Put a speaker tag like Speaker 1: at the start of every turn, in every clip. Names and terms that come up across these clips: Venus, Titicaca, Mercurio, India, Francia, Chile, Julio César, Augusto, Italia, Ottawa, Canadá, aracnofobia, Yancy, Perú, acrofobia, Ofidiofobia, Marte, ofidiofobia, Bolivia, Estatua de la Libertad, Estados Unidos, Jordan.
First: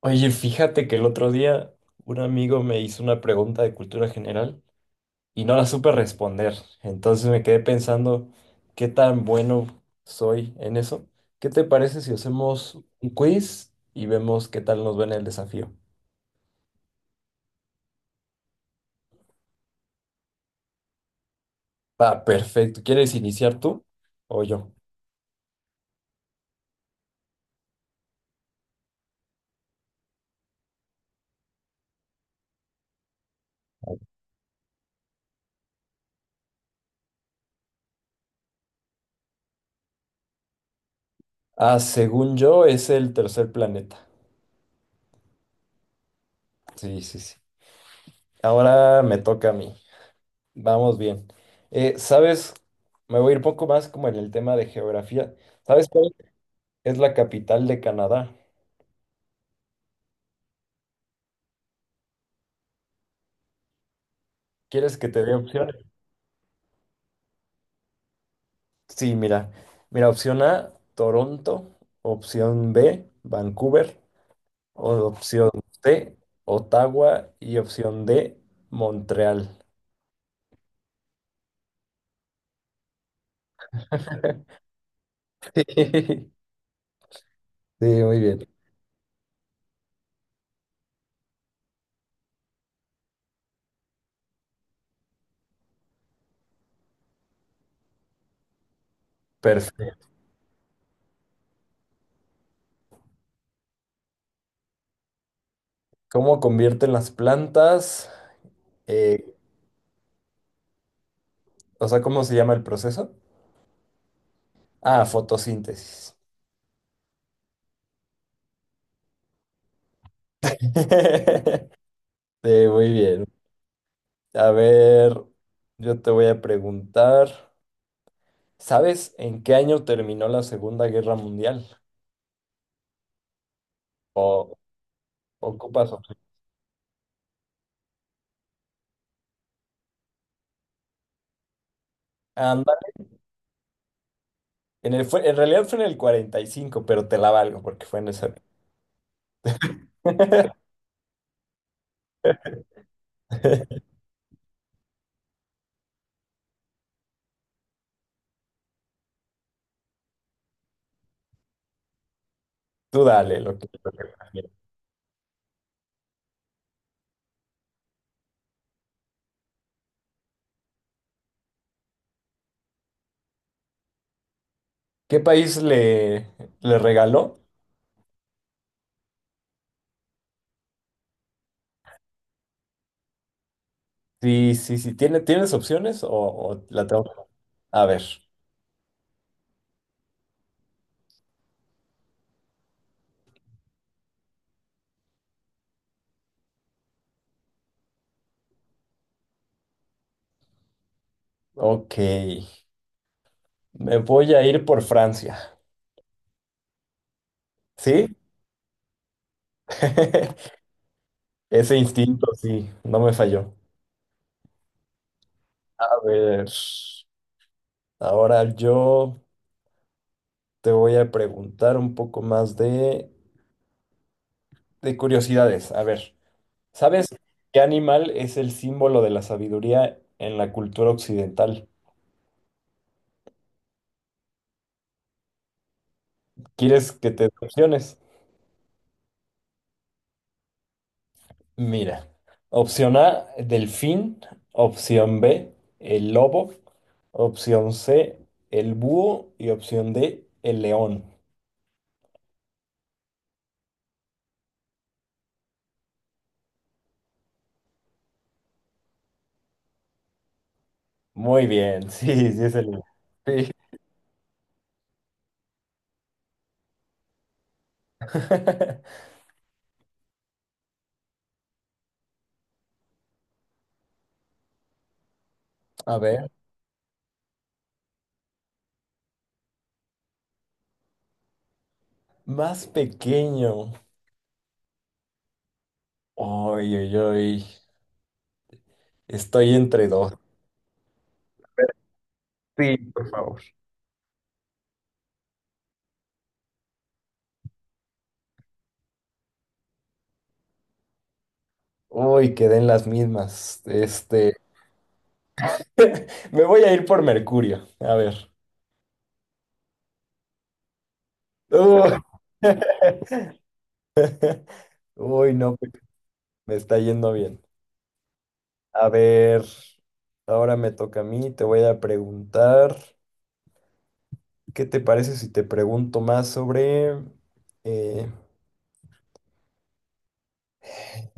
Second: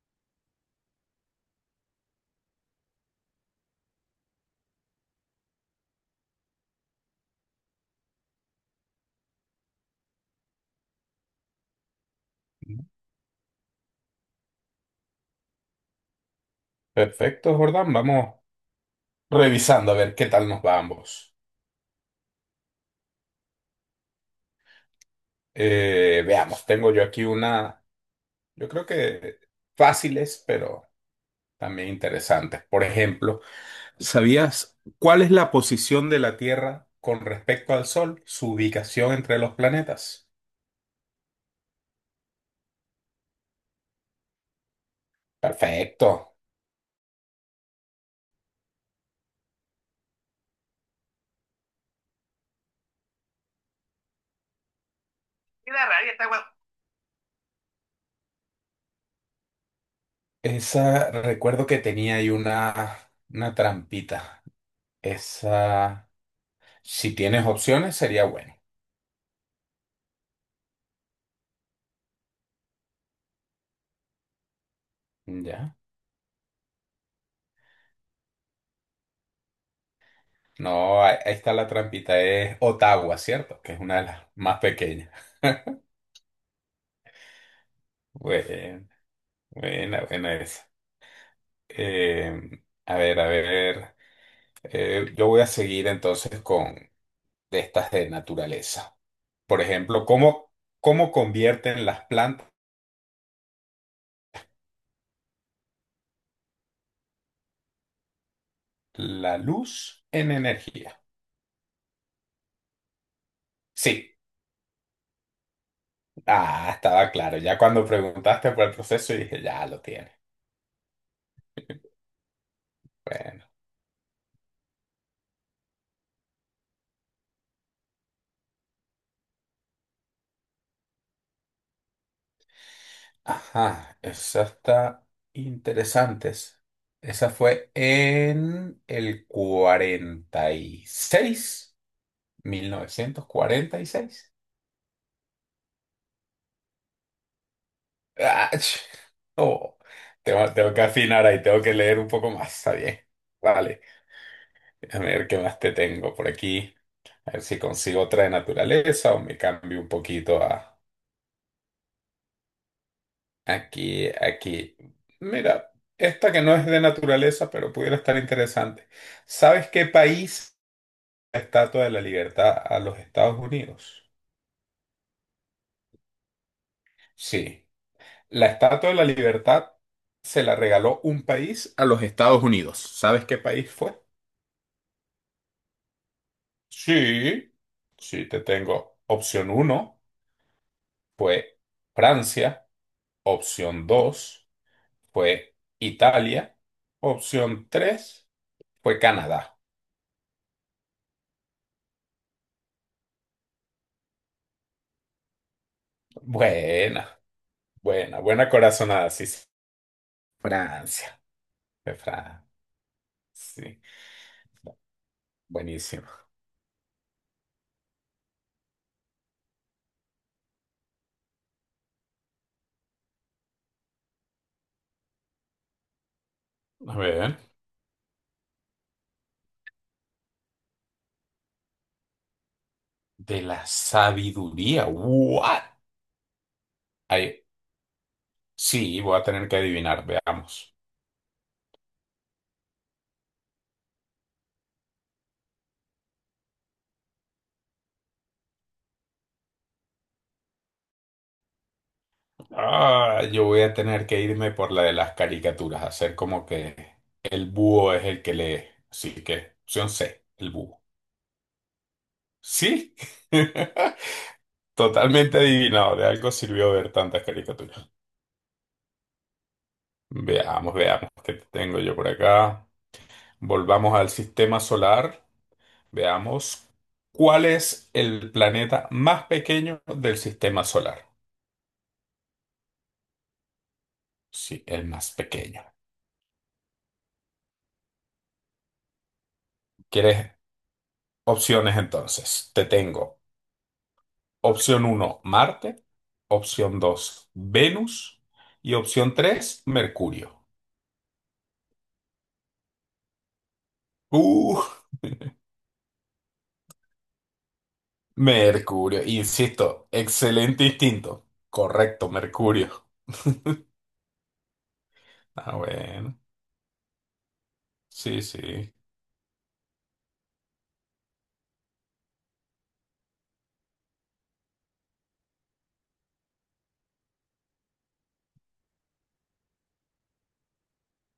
Speaker 1: Oye, fíjate que el otro día un amigo me hizo una pregunta de cultura general y no la supe responder. Entonces me quedé pensando qué tan bueno soy en eso. ¿Qué te parece si hacemos un quiz y vemos qué tal nos va en el desafío?
Speaker 2: Perfecto, Jordan. Vamos revisando a ver qué tal nos va a ambos.
Speaker 1: Va, perfecto. ¿Quieres iniciar tú o yo?
Speaker 2: Veamos, tengo yo aquí yo creo que fáciles, pero también interesantes. Por ejemplo, ¿sabías cuál es la posición de la Tierra con respecto al Sol, su ubicación entre los planetas?
Speaker 1: Ah, según yo es el tercer planeta.
Speaker 2: Perfecto.
Speaker 1: Sí, sí, sí. Ahora me toca a mí. Vamos bien. ¿Sabes? Me voy a ir poco más como en el tema de geografía.
Speaker 2: Y la
Speaker 1: ¿Sabes?
Speaker 2: está guapo.
Speaker 1: Es la capital de Canadá.
Speaker 2: Esa, recuerdo que tenía ahí una trampita.
Speaker 1: ¿Quieres que te dé opciones?
Speaker 2: Esa, si tienes opciones, sería bueno.
Speaker 1: Sí, mira. Mira, opción A, Toronto. Opción B, Vancouver. Opción
Speaker 2: Ya.
Speaker 1: C, Ottawa. Y opción D, Montreal.
Speaker 2: No, ahí está la trampita, es Ottawa, ¿cierto? Que es una de las más pequeñas.
Speaker 1: Sí, muy bien.
Speaker 2: Buena, buena, buena esa. A ver, a ver, yo voy a seguir entonces con de estas de naturaleza. Por ejemplo,
Speaker 1: Perfecto.
Speaker 2: ¿cómo convierten las plantas
Speaker 1: ¿Cómo convierten las plantas? Eh,
Speaker 2: la luz en energía?
Speaker 1: o sea, ¿cómo se llama el proceso?
Speaker 2: Sí,
Speaker 1: Ah, fotosíntesis.
Speaker 2: ah, estaba claro. Ya cuando preguntaste por el proceso dije, ya lo tiene.
Speaker 1: Sí, muy bien.
Speaker 2: Bueno.
Speaker 1: A ver, yo te voy a preguntar. ¿Sabes en qué año terminó la Segunda Guerra Mundial?
Speaker 2: Ajá, esa
Speaker 1: O
Speaker 2: está
Speaker 1: ocupas opción.
Speaker 2: interesantes. Esa fue en el
Speaker 1: Anda,
Speaker 2: 46,
Speaker 1: en realidad fue en el 45, pero te la valgo porque fue en ese.
Speaker 2: 1946. ¡Ach! Oh, tengo, tengo que afinar ahí, tengo que leer un poco más, está bien. Vale, déjame ver qué más te tengo por aquí. A ver si consigo otra de naturaleza o me cambio un poquito a
Speaker 1: Tú dale lo que
Speaker 2: aquí,
Speaker 1: prefieras.
Speaker 2: aquí. Mira, esta que no es de naturaleza, pero pudiera estar interesante. ¿Sabes qué país? ¿La Estatua de la Libertad a los Estados Unidos?
Speaker 1: ¿Qué país le, ¿Le regaló?
Speaker 2: Sí. La Estatua de la Libertad se la regaló un país a los Estados Unidos. ¿Sabes qué país fue?
Speaker 1: Sí, sí, sí. ¿Tienes opciones o la tengo? Que...
Speaker 2: Sí.
Speaker 1: A ver,
Speaker 2: Sí, te tengo. Opción uno fue Francia. Opción 2 fue Italia. Opción 3 fue Canadá.
Speaker 1: ok. Me voy a ir por Francia.
Speaker 2: Buena,
Speaker 1: ¿Sí?
Speaker 2: buena, buena corazonada. Sí, sí. Francia.
Speaker 1: Ese
Speaker 2: De
Speaker 1: instinto,
Speaker 2: Francia.
Speaker 1: sí, no me falló.
Speaker 2: Sí,
Speaker 1: A
Speaker 2: buenísimo.
Speaker 1: ver, ahora yo. Te voy a preguntar un poco más de curiosidades. A ver,
Speaker 2: A
Speaker 1: ¿sabes
Speaker 2: ver.
Speaker 1: qué animal es el símbolo de la sabiduría en la cultura occidental?
Speaker 2: De la sabiduría. ¿What?
Speaker 1: ¿Quieres que te dé
Speaker 2: Ay,
Speaker 1: opciones?
Speaker 2: sí, voy a tener que adivinar, veamos.
Speaker 1: Mira, opción A, delfín, opción B, el lobo, opción C, el búho y opción D, el león.
Speaker 2: Ah, yo voy a tener que irme por la de las caricaturas, hacer como que el búho es el que lee. Así que, opción C, el búho.
Speaker 1: Muy bien, sí, sí es el león.
Speaker 2: Sí,
Speaker 1: Sí.
Speaker 2: totalmente adivinado. De algo sirvió ver tantas caricaturas. Veamos, veamos qué tengo yo por acá. Volvamos al sistema solar.
Speaker 1: A ver,
Speaker 2: Veamos cuál es el planeta más pequeño del sistema solar.
Speaker 1: más pequeño.
Speaker 2: Sí, el más pequeño.
Speaker 1: Oye, oye, oye. Estoy entre dos.
Speaker 2: ¿Quieres opciones entonces? Te
Speaker 1: Sí, por
Speaker 2: tengo
Speaker 1: favor.
Speaker 2: opción uno Marte, opción 2 Venus y opción 3 Mercurio.
Speaker 1: Uy, quedé en las mismas.
Speaker 2: Uh,
Speaker 1: Me voy a ir por Mercurio. A ver.
Speaker 2: Mercurio, insisto, excelente instinto.
Speaker 1: Uy,
Speaker 2: Correcto, Mercurio.
Speaker 1: uy, no,
Speaker 2: Ah,
Speaker 1: pues,
Speaker 2: bueno,
Speaker 1: me está yendo bien.
Speaker 2: sí, sí.
Speaker 1: A ver, ahora me toca a mí. Te voy a preguntar, ¿qué te parece si te pregunto más sobre eh,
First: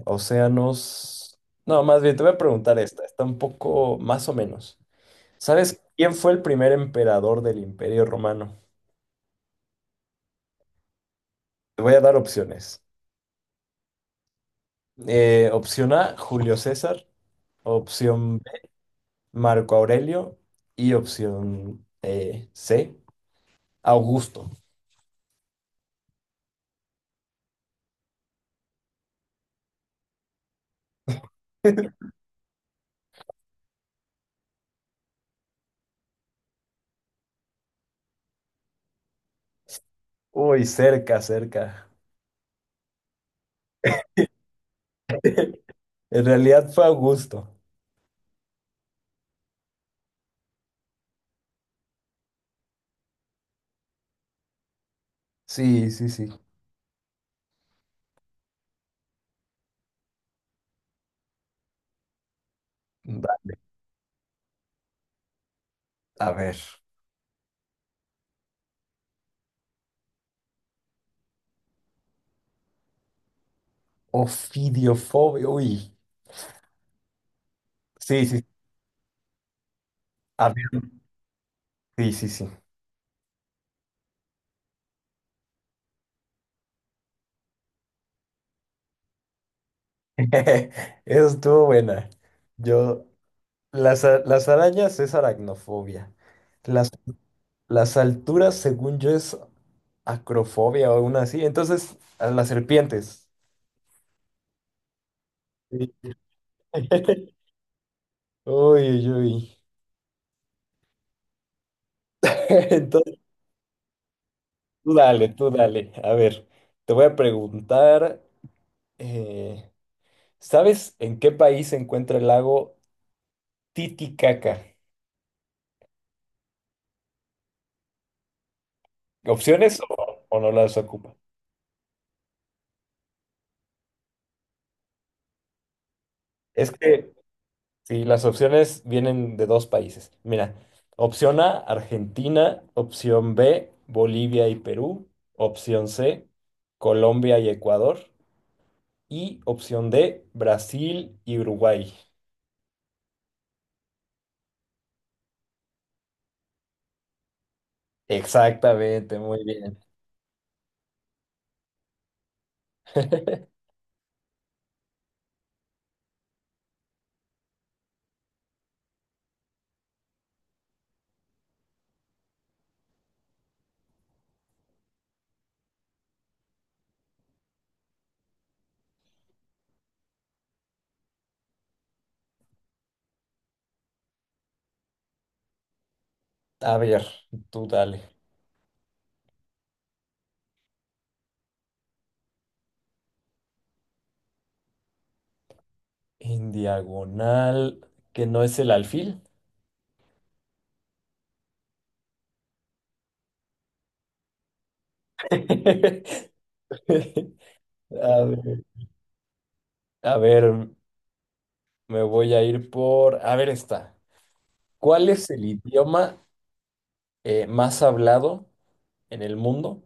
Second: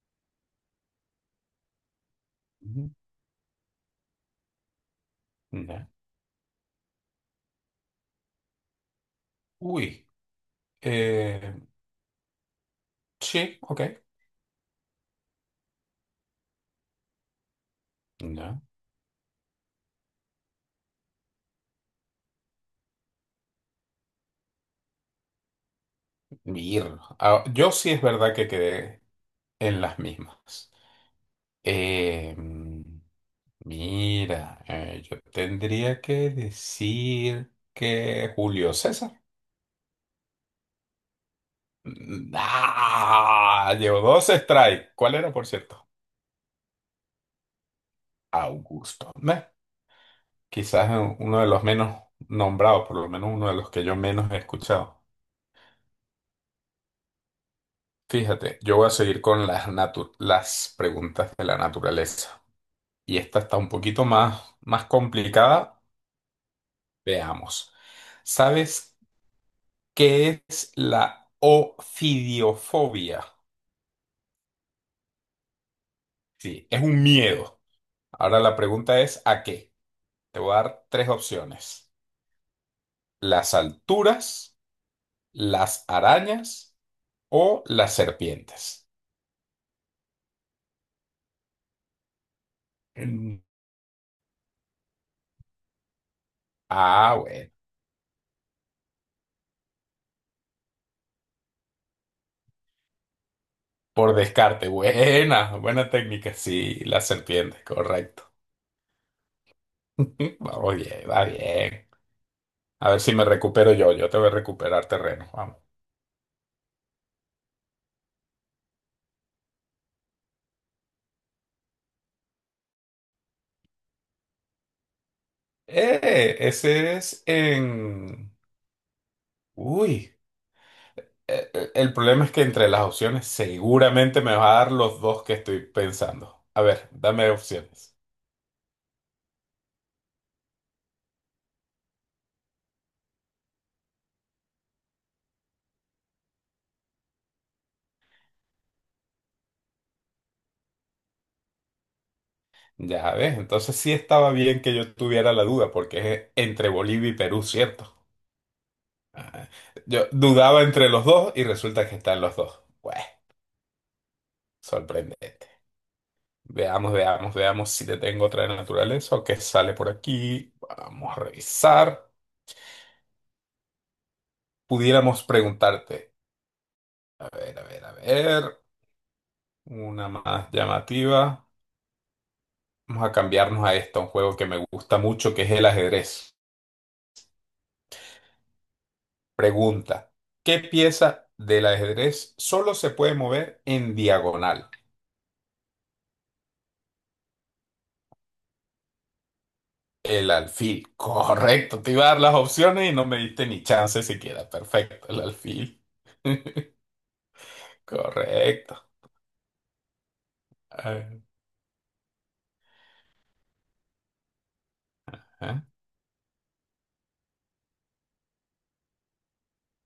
Speaker 1: océanos? No, más bien te voy a preguntar
Speaker 2: Ujú,
Speaker 1: esta. Está un poco más o menos. ¿Sabes
Speaker 2: ya.
Speaker 1: quién fue el primer emperador del Imperio Romano?
Speaker 2: Uy, eh,
Speaker 1: Te voy a dar opciones.
Speaker 2: sí, ok.
Speaker 1: Opción A, Julio César. Opción B,
Speaker 2: Ya.
Speaker 1: Marco Aurelio. Y opción C, Augusto.
Speaker 2: Mir. Ah, yo sí es verdad que quedé en las mismas. Eh, mm, Mira, yo tendría que decir que Julio César.
Speaker 1: Uy, cerca, cerca.
Speaker 2: Ah, llevo dos strikes. ¿Cuál era, por cierto?
Speaker 1: En realidad fue Augusto.
Speaker 2: Augusto. Meh, quizás uno de los menos nombrados, por lo menos uno de los que yo menos he escuchado.
Speaker 1: Sí, sí, sí.
Speaker 2: Fíjate, yo voy a seguir con las preguntas de la naturaleza. Y
Speaker 1: Va,
Speaker 2: esta está un poquito más, más complicada.
Speaker 1: a ver.
Speaker 2: Veamos. ¿Sabes qué es la ofidiofobia?
Speaker 1: Ofidiofobia. Uy.
Speaker 2: Sí, es un miedo.
Speaker 1: Sí,
Speaker 2: Ahora
Speaker 1: sí.
Speaker 2: la pregunta es, ¿a qué? Te
Speaker 1: A
Speaker 2: voy a
Speaker 1: ver.
Speaker 2: dar tres opciones.
Speaker 1: Sí, sí, sí.
Speaker 2: Las alturas, las arañas o las serpientes.
Speaker 1: Eso estuvo buena. Yo.
Speaker 2: Mm,
Speaker 1: Las, las arañas es aracnofobia. Las
Speaker 2: Ah, bueno.
Speaker 1: Las alturas, según yo, es acrofobia o una así. Entonces, a las serpientes.
Speaker 2: Por descarte, buena, buena
Speaker 1: Sí.
Speaker 2: técnica. Sí, las serpientes, correcto.
Speaker 1: Uy, uy, uy.
Speaker 2: Vamos bien, va bien. A ver si
Speaker 1: Entonces,
Speaker 2: me recupero yo, te voy a recuperar
Speaker 1: tú dale,
Speaker 2: terreno.
Speaker 1: tú
Speaker 2: Vamos.
Speaker 1: dale. A ver, te voy a preguntar, eh, ¿sabes en qué país se encuentra el lago Titicaca?
Speaker 2: Ese es en...
Speaker 1: ¿Opciones
Speaker 2: Uy.
Speaker 1: o no las ocupa?
Speaker 2: El problema es que entre las opciones seguramente me va a dar los dos que estoy pensando. A
Speaker 1: Es
Speaker 2: ver,
Speaker 1: que
Speaker 2: dame opciones.
Speaker 1: Sí, las opciones vienen de dos países. Mira, opción A, Argentina, opción B, Bolivia y Perú, opción C, Colombia y Ecuador, y opción D, Brasil y Uruguay.
Speaker 2: Ya ves, entonces sí estaba bien que yo tuviera la duda, porque es entre Bolivia y Perú, ¿cierto?
Speaker 1: Exactamente, muy
Speaker 2: Ah,
Speaker 1: bien.
Speaker 2: yo dudaba entre los dos y resulta que están los dos. Bueno, sorprendente. Veamos, veamos, veamos si te tengo otra de naturaleza o qué sale por aquí. Vamos a revisar. Pudiéramos preguntarte. A ver, a ver, a ver. Una más llamativa. Vamos a cambiarnos a esto, un juego que me gusta mucho, que es el ajedrez.
Speaker 1: A ver, tú dale.
Speaker 2: Pregunta, ¿qué pieza del ajedrez solo se puede mover en diagonal?
Speaker 1: En diagonal, que no es el alfil.
Speaker 2: El alfil. Correcto, te iba a dar las opciones y no me diste ni chance siquiera. Perfecto, el alfil.
Speaker 1: A ver,
Speaker 2: Correcto.
Speaker 1: a ver,
Speaker 2: Ajá.
Speaker 1: me voy a ir por... A ver, está. ¿Cuál es el idioma más hablado en el mundo,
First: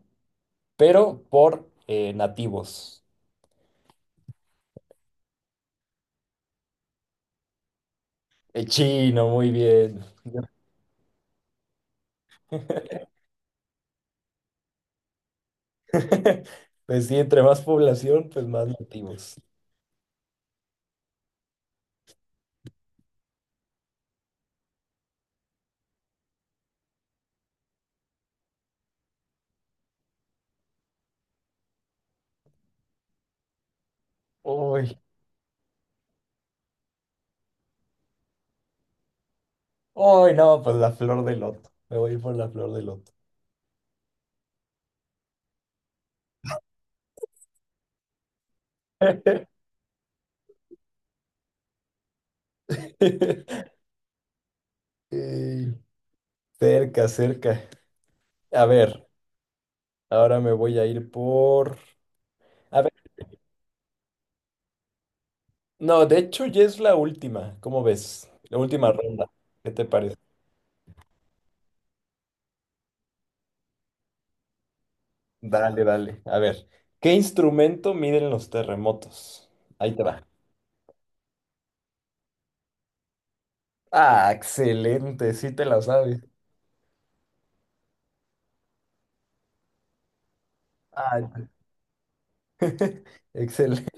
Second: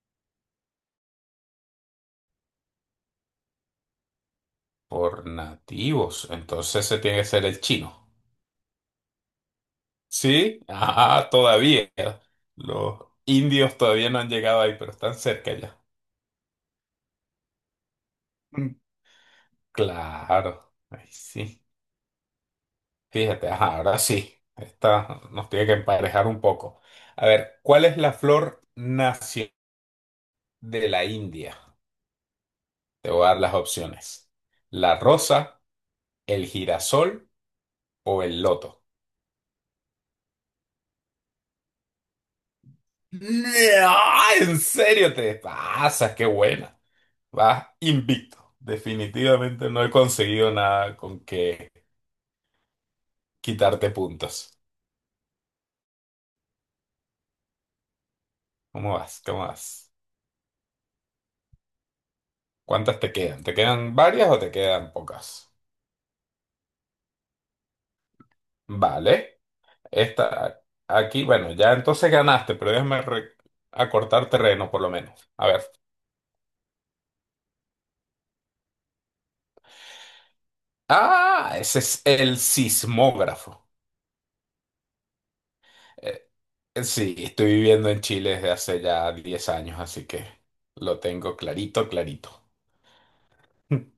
Speaker 1: pero por nativos?
Speaker 2: Por nativos, entonces se tiene que ser el chino.
Speaker 1: El chino, muy bien.
Speaker 2: ¿Sí? Ah, todavía. Los indios todavía no han llegado ahí, pero están cerca ya.
Speaker 1: Pues sí, entre más población, pues más
Speaker 2: Mm,
Speaker 1: nativos.
Speaker 2: Claro, ahí sí. Fíjate, ajá, ahora sí, esta nos tiene que emparejar un poco. A ver, ¿cuál es la flor nacional de la India? Te voy a dar las opciones.
Speaker 1: Uy,
Speaker 2: ¿La rosa, el girasol o el loto?
Speaker 1: uy, no, pues la flor de loto. Me voy a ir por la flor de loto.
Speaker 2: ¡Ah! ¿En serio te pasas? ¡Qué buena! Vas invicto. Definitivamente no he conseguido nada con que quitarte puntos.
Speaker 1: Ey, cerca, cerca. A
Speaker 2: ¿Cómo
Speaker 1: ver,
Speaker 2: vas? ¿Cómo vas?
Speaker 1: ahora me voy a ir por... A ver,
Speaker 2: ¿Cuántas te quedan? ¿Te quedan varias o te quedan pocas?
Speaker 1: no, de hecho ya es la última, ¿cómo ves? La última ronda.
Speaker 2: Vale.
Speaker 1: ¿Qué te parece?
Speaker 2: Esta, aquí, bueno, ya entonces ganaste, pero déjame acortar terreno por lo menos. A ver.
Speaker 1: Dale, dale. A ver, ¿qué instrumento miden los terremotos? Ahí te va.
Speaker 2: Ah, ese es el sismógrafo.
Speaker 1: Ah, excelente, sí te la sabes.
Speaker 2: Eh, sí, estoy viviendo en Chile desde hace ya 10 años, así que lo
Speaker 1: Ay,
Speaker 2: tengo clarito, clarito.
Speaker 1: excelente.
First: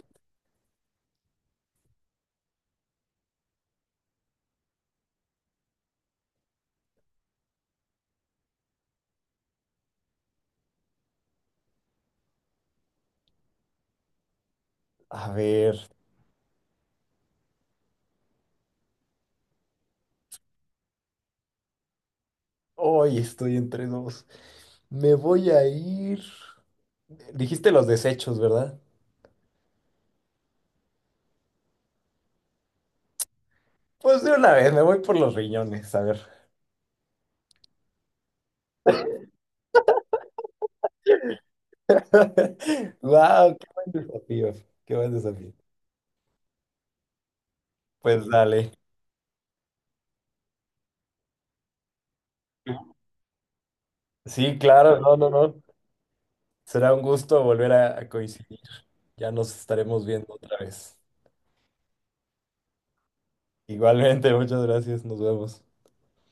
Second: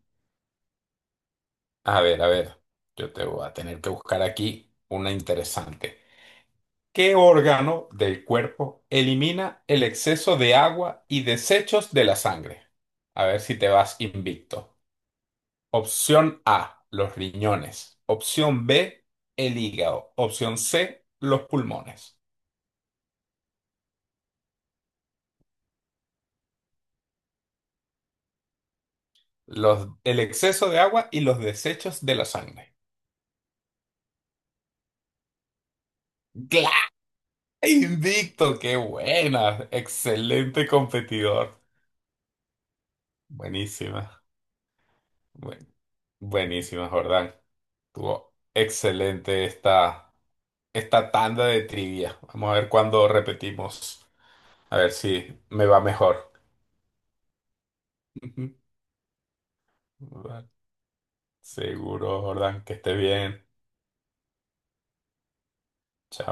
Speaker 2: A ver, yo te voy a tener que buscar aquí una interesante. ¿Qué órgano del cuerpo elimina el exceso de agua y desechos de la sangre? A ver si te vas invicto.
Speaker 1: A ver,
Speaker 2: Opción A, los riñones. Opción B, el hígado. Opción C, los pulmones.
Speaker 1: hoy estoy entre dos. Me voy a ir. Dijiste los desechos, ¿verdad?
Speaker 2: Los, el exceso de agua y los desechos de la sangre.
Speaker 1: Pues de una vez, me voy por los riñones, a ver.
Speaker 2: ¡Claro! Invicto, qué buena. Excelente competidor.
Speaker 1: Wow, qué buen
Speaker 2: Buenísima.
Speaker 1: desafío, qué buen desafío.
Speaker 2: buen- Buenísima, Jordán.
Speaker 1: Pues
Speaker 2: Tuvo
Speaker 1: dale.
Speaker 2: excelente esta, esta tanda de trivia. Vamos a ver cuándo repetimos.
Speaker 1: Sí,
Speaker 2: A ver
Speaker 1: claro, no, no,
Speaker 2: si
Speaker 1: no.
Speaker 2: me va mejor.
Speaker 1: Será un gusto volver a coincidir. Ya nos estaremos viendo otra vez.
Speaker 2: Seguro, Jordán, que esté bien.
Speaker 1: Igualmente, muchas gracias. Nos vemos.
Speaker 2: Chao.